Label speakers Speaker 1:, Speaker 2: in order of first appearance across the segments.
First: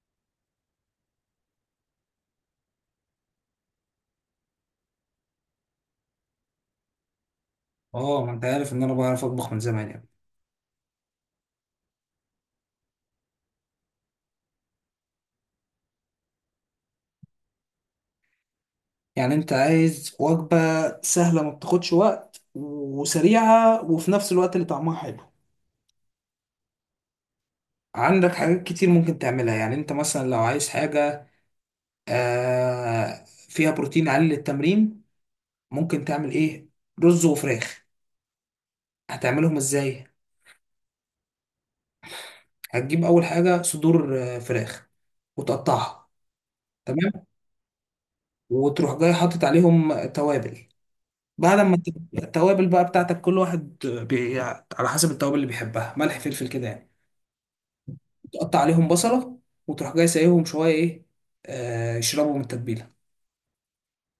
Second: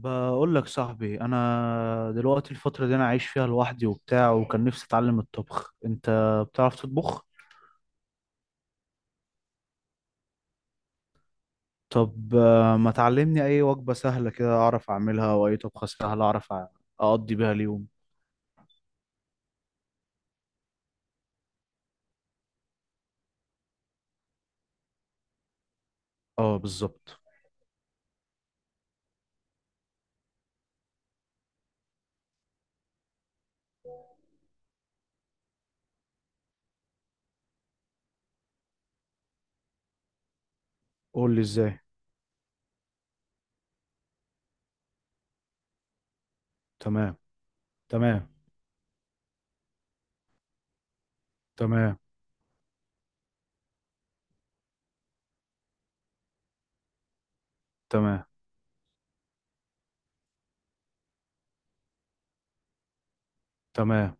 Speaker 1: بقول لك صاحبي، انا دلوقتي الفتره دي انا عايش فيها لوحدي وبتاع، وكان نفسي اتعلم الطبخ. انت بتعرف تطبخ؟
Speaker 2: اه، ما انت عارف ان انا بعرف اطبخ من زمان يعني.
Speaker 1: طب ما تعلمني اي وجبه سهله كده اعرف اعملها، واي طبخه سهله اعرف اقضي بيها اليوم.
Speaker 2: يعني انت عايز وجبة سهلة ما بتاخدش وقت وسريعة وفي نفس الوقت اللي طعمها حلو؟
Speaker 1: اه، بالظبط.
Speaker 2: عندك حاجات كتير ممكن تعملها. يعني انت مثلا لو عايز حاجة فيها بروتين عالي للتمرين، ممكن تعمل ايه؟ رز وفراخ. هتعملهم ازاي؟
Speaker 1: قول لي ازاي.
Speaker 2: هتجيب اول حاجة صدور فراخ وتقطعها.
Speaker 1: تمام.
Speaker 2: تمام.
Speaker 1: تمام.
Speaker 2: وتروح جاي حاطط عليهم توابل بعد ما
Speaker 1: تمام.
Speaker 2: التوابل بقى بتاعتك، كل واحد على حسب التوابل اللي بيحبها، ملح فلفل كده يعني.
Speaker 1: تمام.
Speaker 2: تقطع عليهم بصلة، وتروح جاي سايبهم شوية ايه، يشربوا من التتبيلة.
Speaker 1: تمام.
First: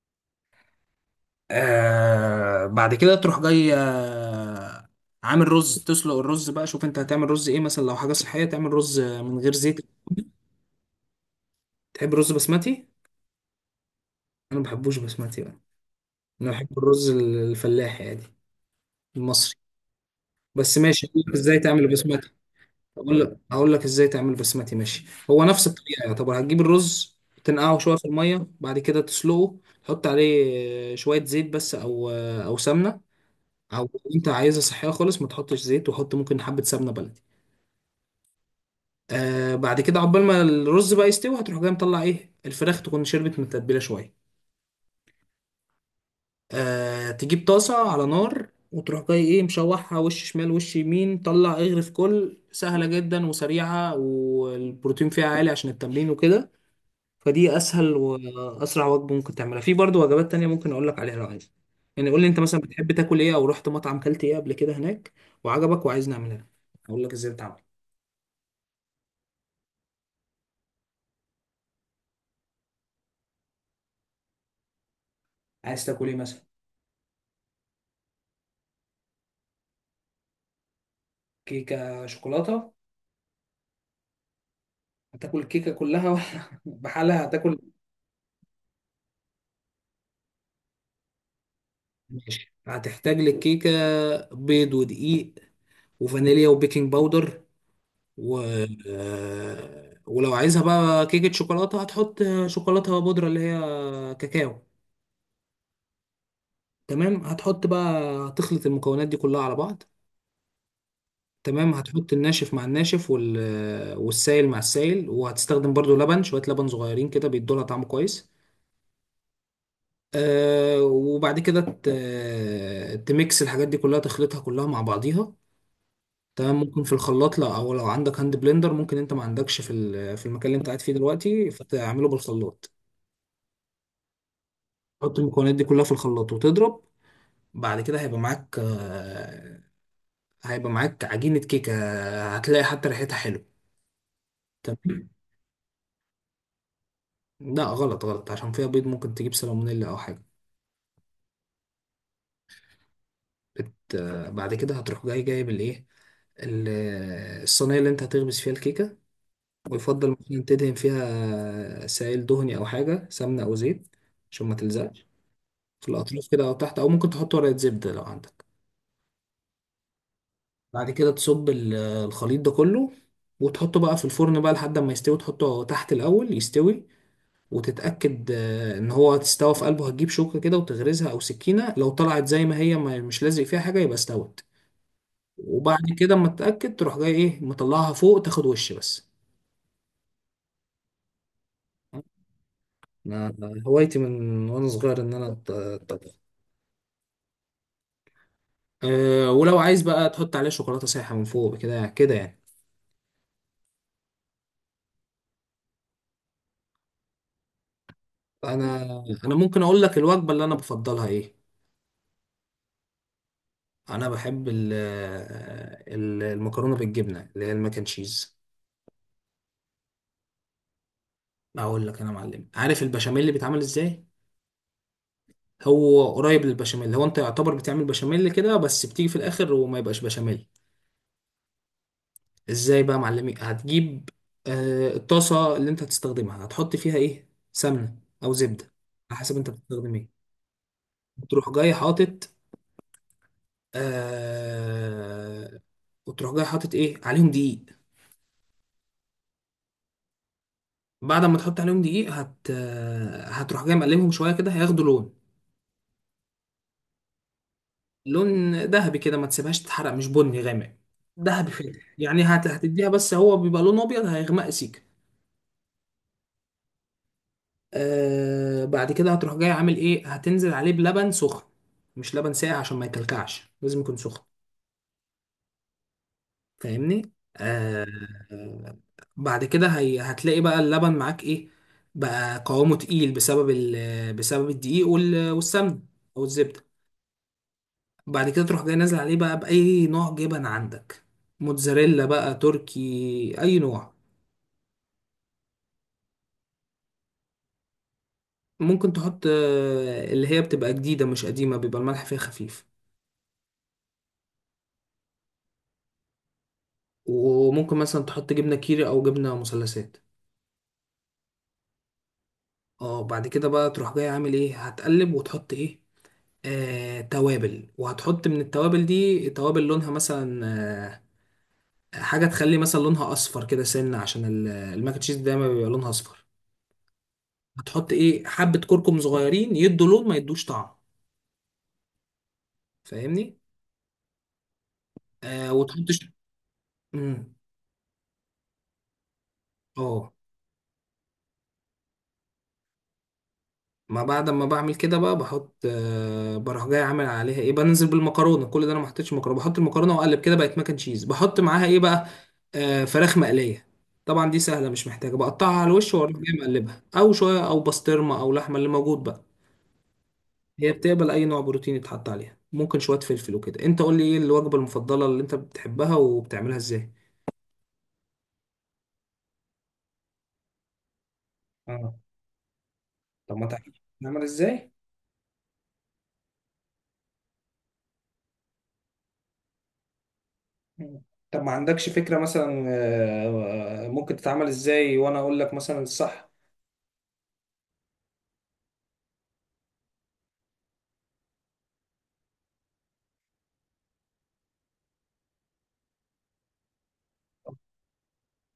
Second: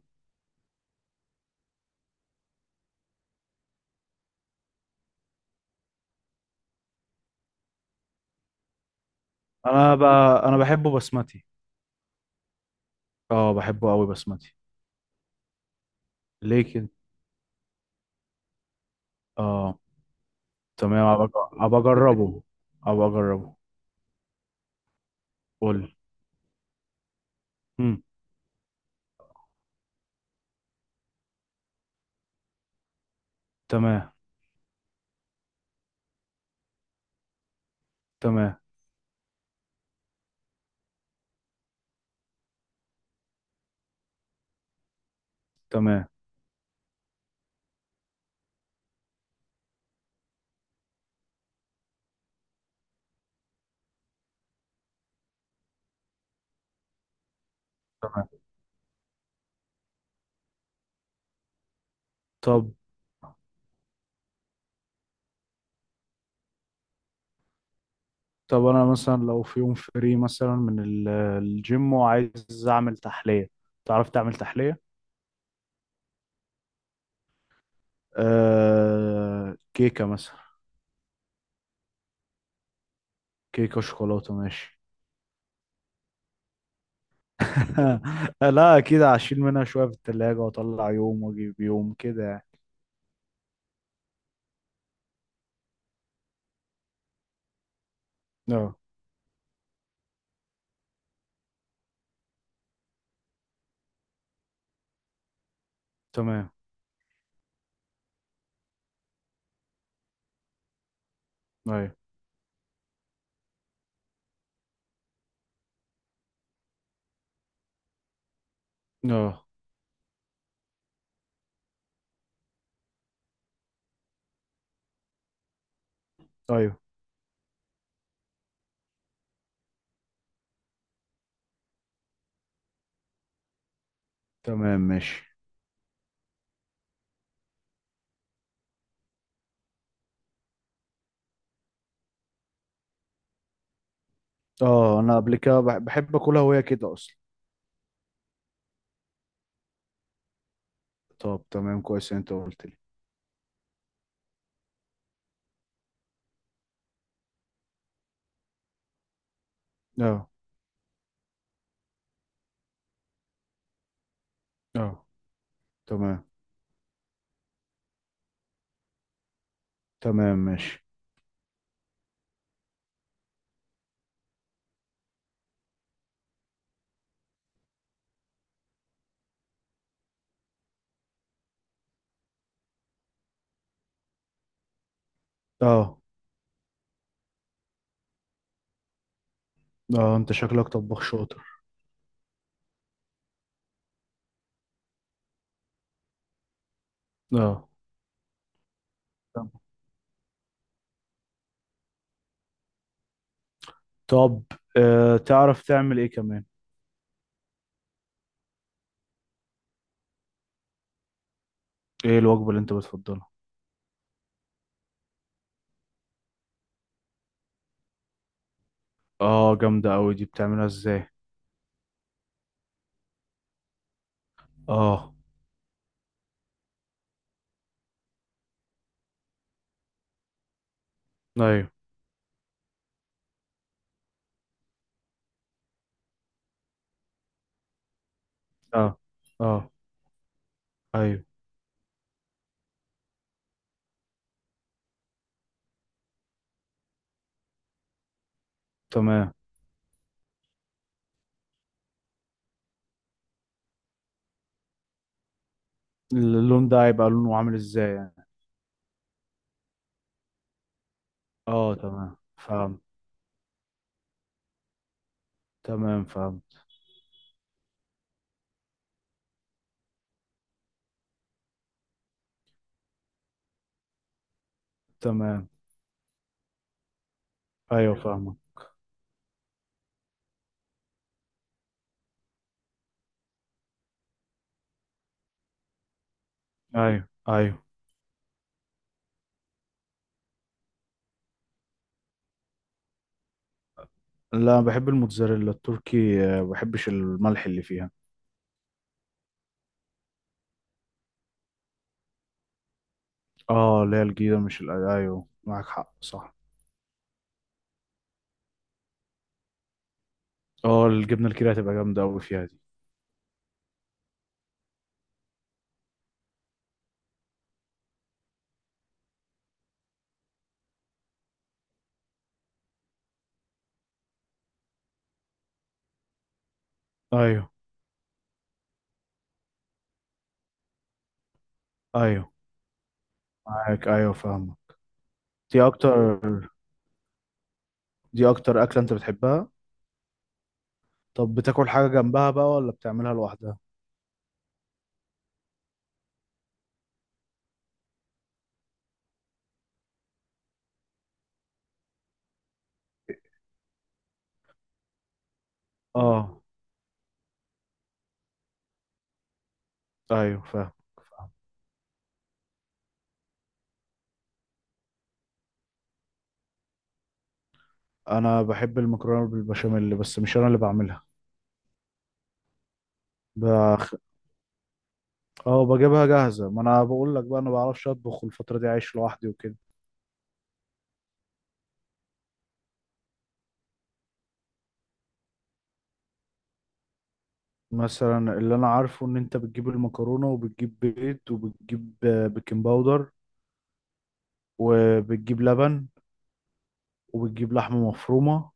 Speaker 2: بعد كده تروح جاي عامل رز، تسلق الرز بقى. شوف انت هتعمل رز ايه، مثلا لو حاجة صحية تعمل رز من غير زيت.
Speaker 1: انا بقى انا بحبه بسمتي.
Speaker 2: تحب رز بسمتي؟
Speaker 1: اه، بحبه قوي بسمتي.
Speaker 2: انا ما بحبوش بسمتي بقى، انا
Speaker 1: ليه
Speaker 2: بحب
Speaker 1: كده؟
Speaker 2: الرز الفلاحي عادي، المصري.
Speaker 1: اه.
Speaker 2: بس ماشي،
Speaker 1: تمام،
Speaker 2: أقولك
Speaker 1: ابقى
Speaker 2: ازاي
Speaker 1: أبقى
Speaker 2: تعمل بسمتي.
Speaker 1: اجربه. ابقى
Speaker 2: اقول لك
Speaker 1: اجربه.
Speaker 2: اقول لك ازاي تعمل بسمتي، ماشي. هو نفس
Speaker 1: قول لي.
Speaker 2: الطريقه يعتبر. هتجيب الرز تنقعه شويه
Speaker 1: مم.
Speaker 2: في الميه، بعد كده تسلقه. تحط عليه شويه زيت بس، او سمنه. او
Speaker 1: تمام.
Speaker 2: انت عايزها صحيه خالص ما تحطش زيت، وحط ممكن حبه سمنه بلدي.
Speaker 1: تمام.
Speaker 2: بعد كده عقبال ما الرز بقى يستوي، هتروح جاي مطلع ايه الفراخ، تكون شربت من التتبيله شويه.
Speaker 1: تمام.
Speaker 2: تجيب طاسه على نار وتروح جاي ايه مشوحها وش شمال وش يمين، طلع اغرف. كل سهله جدا وسريعه، والبروتين فيها عالي عشان التمرين وكده. فدي اسهل
Speaker 1: تمام.
Speaker 2: واسرع وجبه ممكن تعملها، في برضو وجبات تانية ممكن اقول لك عليها لو عايز. يعني قول لي انت مثلا
Speaker 1: طب
Speaker 2: بتحب تاكل ايه، او رحت مطعم كلت ايه قبل كده هناك وعجبك وعايز نعملها لك، اقول لك ازاي بتعمل.
Speaker 1: طب انا مثلا لو في يوم فري مثلا من الجيم وعايز اعمل تحلية. تعرف تعمل تحلية؟
Speaker 2: عايز تاكل ايه مثلا؟
Speaker 1: كيكة مثلا.
Speaker 2: كيكه شوكولاته؟
Speaker 1: كيكة شوكولاتة ماشي.
Speaker 2: هتاكل الكيكه كلها ولا بحالها هتاكل؟
Speaker 1: لا، اكيد هشيل منها شوية في التلاجة واطلع يوم واجيب يوم كده يعني.
Speaker 2: ماشي، هتحتاج للكيكه بيض ودقيق وفانيليا وبيكنج باودر و
Speaker 1: اه.
Speaker 2: ولو عايزها بقى كيكه شوكولاته هتحط شوكولاته بودره، اللي هي كاكاو.
Speaker 1: تمام.
Speaker 2: تمام، هتحط بقى، هتخلط المكونات دي كلها على بعض. تمام،
Speaker 1: ايوه.
Speaker 2: هتحط الناشف مع الناشف والسائل مع السائل. وهتستخدم برضو لبن، شوية لبن صغيرين كده بيدولها طعم كويس.
Speaker 1: اه.
Speaker 2: وبعد كده تميكس الحاجات دي كلها، تخلطها كلها مع بعضيها. تمام،
Speaker 1: ايوه.
Speaker 2: ممكن في الخلاط. لا او لو عندك هاند بلندر، ممكن انت ما عندكش في المكان اللي انت قاعد فيه دلوقتي، فتعمله بالخلاط.
Speaker 1: تمام
Speaker 2: تحط
Speaker 1: ماشي.
Speaker 2: المكونات دي كلها في الخلاط وتضرب. بعد كده هيبقى معاك عجينة كيكة، هتلاقي حتى ريحتها حلوة. طب
Speaker 1: اه، انا قبل كده بحب اكلها وهي كده اصلا.
Speaker 2: لا، غلط غلط، عشان فيها بيض ممكن تجيب سالمونيلا او حاجه.
Speaker 1: طب تمام، كويس إن انت قلت لي.
Speaker 2: بت... آه، بعد كده هتروح جاي جايب الايه، الصينيه اللي انت هتخبز فيها الكيكه. ويفضل
Speaker 1: اه.
Speaker 2: مثلا تدهن فيها سائل دهني او حاجه، سمنه او زيت، عشان ما تلزقش
Speaker 1: اه.
Speaker 2: في
Speaker 1: تمام.
Speaker 2: الاطراف كده او تحت، او ممكن تحط ورقه زبده لو عندك.
Speaker 1: تمام ماشي.
Speaker 2: بعد كده تصب الخليط ده كله، وتحطه بقى في الفرن بقى لحد ما يستوي. تحطه تحت الاول يستوي، وتتأكد ان هو تستوى في قلبه. هتجيب شوكة كده وتغرزها او سكينة، لو طلعت زي ما هي ما مش لازق فيها حاجة يبقى استوت. وبعد
Speaker 1: اه.
Speaker 2: كده اما تتأكد تروح جاي ايه مطلعها فوق، تاخد وش بس.
Speaker 1: اه، انت شكلك طباخ شاطر.
Speaker 2: أنا هوايتي من وانا صغير ان انا اطبخ.
Speaker 1: اه.
Speaker 2: ولو عايز بقى تحط عليها شوكولاتة سايحة من فوق، كده كده يعني.
Speaker 1: طب تعرف تعمل ايه كمان؟
Speaker 2: انا انا ممكن اقول لك الوجبة اللي انا بفضلها ايه.
Speaker 1: ايه الوجبة اللي انت بتفضلها؟
Speaker 2: انا بحب المكرونة بالجبنة، اللي هي الماك اند تشيز.
Speaker 1: اه، جامدة قوي دي، بتعملها ازاي؟
Speaker 2: اقول لك انا معلم، عارف البشاميل اللي بيتعمل ازاي؟
Speaker 1: اه.
Speaker 2: هو قريب للبشاميل. هو انت يعتبر بتعمل بشاميل كده، بس بتيجي في الاخر وما يبقاش بشاميل.
Speaker 1: ايوه.
Speaker 2: ازاي بقى يا معلمي؟ هتجيب الطاسه اللي انت هتستخدمها، هتحط فيها ايه، سمنه او زبده
Speaker 1: اه.
Speaker 2: على حسب انت
Speaker 1: اه.
Speaker 2: بتستخدم ايه.
Speaker 1: ايوه.
Speaker 2: وتروح جاي حاطط آه وتروح جاي حاطط ايه عليهم، دقيق.
Speaker 1: تمام.
Speaker 2: بعد ما تحط عليهم دقيق، هت آه، هتروح جاي مقلبهم شويه كده، هياخدوا لون.
Speaker 1: اللون ده هيبقى لونه عامل ازاي يعني؟
Speaker 2: لون ذهبي كده، ما تسيبهاش تتحرق، مش بني غامق. ذهبي
Speaker 1: اه
Speaker 2: فاتح
Speaker 1: تمام
Speaker 2: يعني،
Speaker 1: فاهم.
Speaker 2: هتديها بس. هو بيبقى لون ابيض هيغمق سيكه.
Speaker 1: تمام فاهم.
Speaker 2: بعد كده هتروح جاي عامل ايه، هتنزل عليه بلبن سخن. مش لبن ساقع، عشان ما يكلكعش لازم يكون سخن.
Speaker 1: تمام
Speaker 2: فاهمني؟ آه.
Speaker 1: ايوه فاهمة.
Speaker 2: آه، بعد كده هي هتلاقي بقى اللبن معاك ايه، بقى قوامه تقيل بسبب بسبب الدقيق والسمن او الزبده.
Speaker 1: ايوه. ايوه.
Speaker 2: بعد كده تروح جاي نازل عليه بقى باي نوع جبن عندك، موتزاريلا بقى تركي، اي نوع.
Speaker 1: لا، بحب الموتزاريلا التركي، ما بحبش الملح اللي فيها.
Speaker 2: ممكن تحط اللي هي بتبقى جديده مش قديمه، بيبقى الملح فيها خفيف.
Speaker 1: اه، اللي هي الجديدة مش ايوه، معاك حق، صح.
Speaker 2: وممكن مثلا تحط جبنة كيري او جبنة مثلثات.
Speaker 1: اه، الجبنة الكيري هتبقى جامدة قوي فيها دي.
Speaker 2: اه، بعد كده بقى تروح جاي عامل ايه، هتقلب وتحط ايه، توابل. وهتحط من التوابل دي توابل لونها مثلا آه، حاجة تخلي مثلا لونها أصفر كده سنة، عشان الماك أند تشيز دايما بيبقى لونها أصفر.
Speaker 1: ايوه.
Speaker 2: هتحط إيه، حبة كركم صغيرين، يدوا لون ما يدوش طعم.
Speaker 1: ايوه
Speaker 2: فاهمني؟
Speaker 1: معاك، ايوه فاهمة. دي
Speaker 2: وتحط
Speaker 1: اكتر
Speaker 2: مم.
Speaker 1: دي اكتر اكلة انت بتحبها؟
Speaker 2: اه،
Speaker 1: طب بتاكل حاجة جنبها بقى، ولا بتعملها لوحدها؟
Speaker 2: ما بعد ما بعمل كده بقى بحط بروح جاي عامل عليها ايه، بنزل بالمكرونه. كل ده انا ما حطيتش مكرونه، بحط المكرونه واقلب كده، بقت ماكن تشيز. بحط معاها ايه بقى، فراخ مقليه. طبعا دي سهله مش محتاجه، بقطعها على الوش واروح جاي
Speaker 1: اه.
Speaker 2: مقلبها. او شويه او بسطرمه او لحمه اللي موجود بقى،
Speaker 1: ايوه
Speaker 2: هي
Speaker 1: فاهم.
Speaker 2: بتقبل اي نوع بروتين يتحط عليها، ممكن شويه فلفل وكده. انت قول لي ايه الوجبه المفضله اللي انت بتحبها وبتعملها ازاي.
Speaker 1: انا بحب المكرونة بالبشاميل، بس مش انا اللي بعملها.
Speaker 2: اه. طب، ما تعرف
Speaker 1: بخ...
Speaker 2: نعمل ازاي؟
Speaker 1: اه، بجيبها جاهزة. ما انا بقول لك بقى انا بعرفش اطبخ، الفترة دي عايش لوحدي وكده.
Speaker 2: مم. طب ما عندكش فكرة مثلا ممكن تتعمل ازاي، وانا اقول لك مثلا الصح.
Speaker 1: مثلا اللي انا عارفه ان انت بتجيب المكرونة، وبتجيب بيض، وبتجيب بيكنج باودر، وبتجيب لبن، وبتجيب لحمة مفرومة،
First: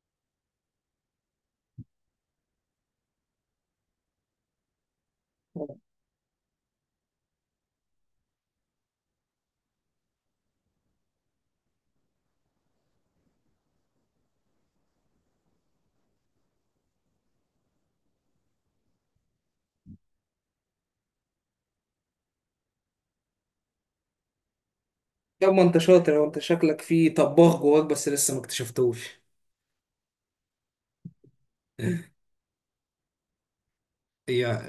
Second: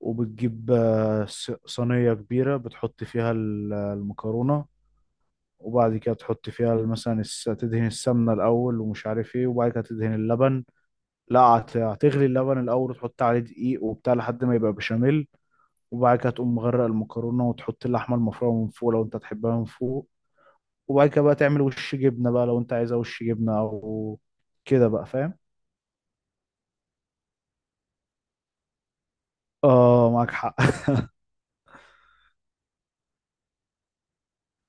Speaker 1: وبتجيب صينية كبيرة بتحط فيها المكرونة.
Speaker 2: طب،
Speaker 1: وبعد كده تحط فيها مثلا تدهن السمنة الأول ومش عارف ايه، وبعد كده تدهن اللبن. لا، هتغلي اللبن الأول وتحط عليه دقيق وبتاع لحد ما يبقى بشاميل. وبعد كده تقوم مغرق المكرونة وتحط اللحمة المفرومة من فوق لو انت تحبها من فوق. وبعد كده بقى تعمل وش جبنة بقى، لو انت عايزة وش جبنة أو كده بقى فاهم.
Speaker 2: ما انت شاطر، وانت شكلك فيه طباخ جواك بس لسه ما اكتشفتوش.
Speaker 1: اه، معاك حق.
Speaker 2: هي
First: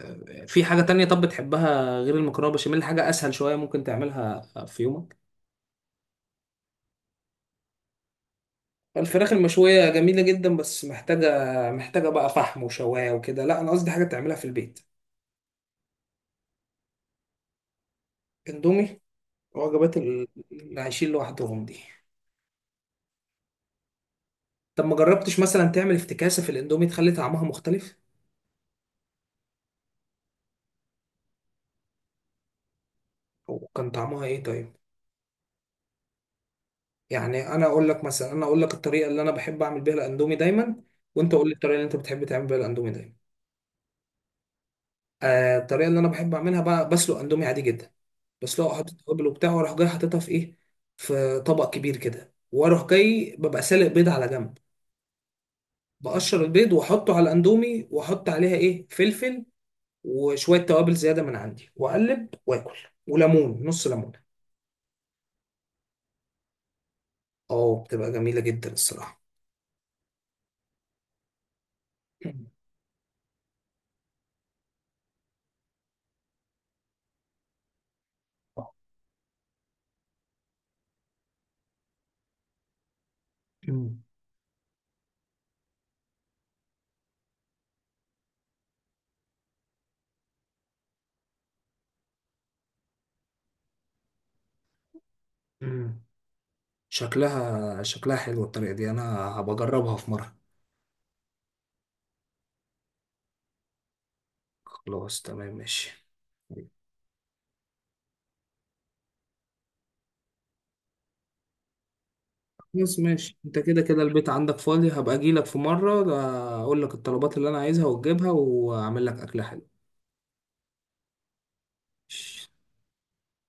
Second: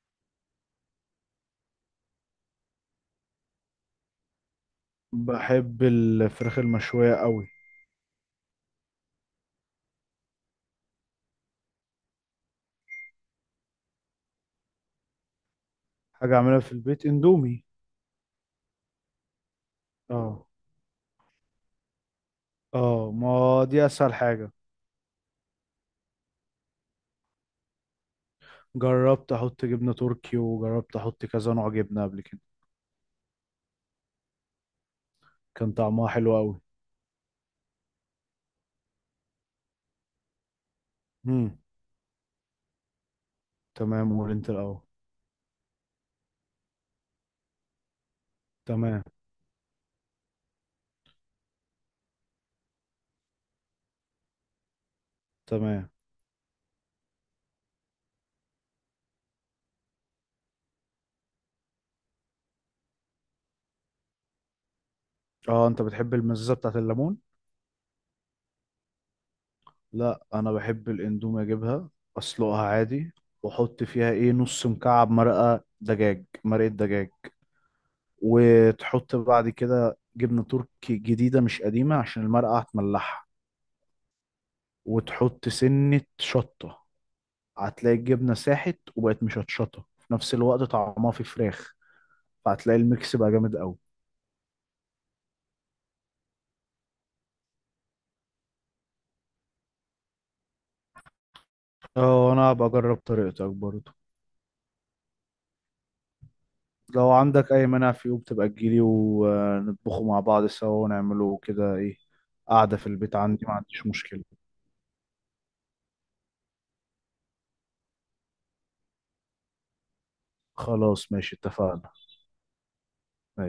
Speaker 2: في حاجة تانية طب بتحبها غير المكرونة بشاميل، حاجة أسهل شوية ممكن تعملها في يومك؟
Speaker 1: بحب الفراخ المشوية قوي.
Speaker 2: الفراخ المشوية جميلة جدا، بس محتاجة. محتاجة بقى فحم وشواية وكده، لا أنا قصدي حاجة تعملها في البيت.
Speaker 1: حاجة أعملها في البيت، اندومي.
Speaker 2: اندومي. وجبات
Speaker 1: اه.
Speaker 2: اللي عايشين لوحدهم دي.
Speaker 1: اه، ما دي اسهل حاجة.
Speaker 2: طب ما جربتش مثلا تعمل افتكاسة في الاندومي تخلي طعمها مختلف؟
Speaker 1: جربت احط جبنة تركي، وجربت احط كذا نوع جبنة قبل كده.
Speaker 2: وكان طعمها ايه طيب؟
Speaker 1: كان طعمها حلو قوي.
Speaker 2: يعني انا اقول لك الطريقه اللي انا بحب اعمل بيها الاندومي دايما، وانت قول لي
Speaker 1: امم.
Speaker 2: الطريقه اللي انت بتحب تعمل بيها الاندومي دايما.
Speaker 1: تمام، قول انت الاول.
Speaker 2: الطريقه اللي انا بحب اعملها بقى، بسلق اندومي عادي جدا، بسلقه احط
Speaker 1: تمام.
Speaker 2: توابل وبتاع، واروح جاي حاططها في ايه، في طبق كبير كده. واروح جاي ببقى سالق بيض على جنب،
Speaker 1: تمام.
Speaker 2: بقشر البيض واحطه على الاندومي، واحط عليها ايه، فلفل وشويه توابل زياده من عندي، واقلب واكل، وليمون، نص ليمونه.
Speaker 1: اه، انت بتحب المزازة بتاعت الليمون؟
Speaker 2: اه، بتبقى جميله جدا الصراحه.
Speaker 1: لا، انا بحب الاندومي اجيبها، اسلقها عادي. واحط فيها ايه نص مكعب مرقة دجاج، مرقة دجاج. وتحط بعد كده جبنة تركي جديدة مش قديمة عشان المرقة هتملحها.
Speaker 2: مم.
Speaker 1: وتحط سنة شطة. هتلاقي الجبنة ساحت وبقت مشطشطة في نفس الوقت، طعمها في فراخ. فهتلاقي الميكس بقى جامد قوي.
Speaker 2: مم. شكلها شكلها حلو الطريقة دي، أنا هبجربها في مرة.
Speaker 1: اه، انا هبقى اجرب طريقتك برضه.
Speaker 2: خلاص تمام ماشي.
Speaker 1: لو عندك اي مانع، في يوم تبقى تجيلي ونطبخه مع بعض سوا، ونعمله كده ايه. قاعدة في
Speaker 2: خلاص
Speaker 1: البيت
Speaker 2: ماشي،
Speaker 1: عندي، ما
Speaker 2: أنت كده
Speaker 1: عنديش
Speaker 2: كده
Speaker 1: مشكلة.
Speaker 2: البيت عندك فاضي، هبقى أجيلك في مرة، أقول لك الطلبات اللي أنا عايزها وتجيبها وأعمل لك أكلة
Speaker 1: خلاص ماشي، اتفقنا.
Speaker 2: حلوة.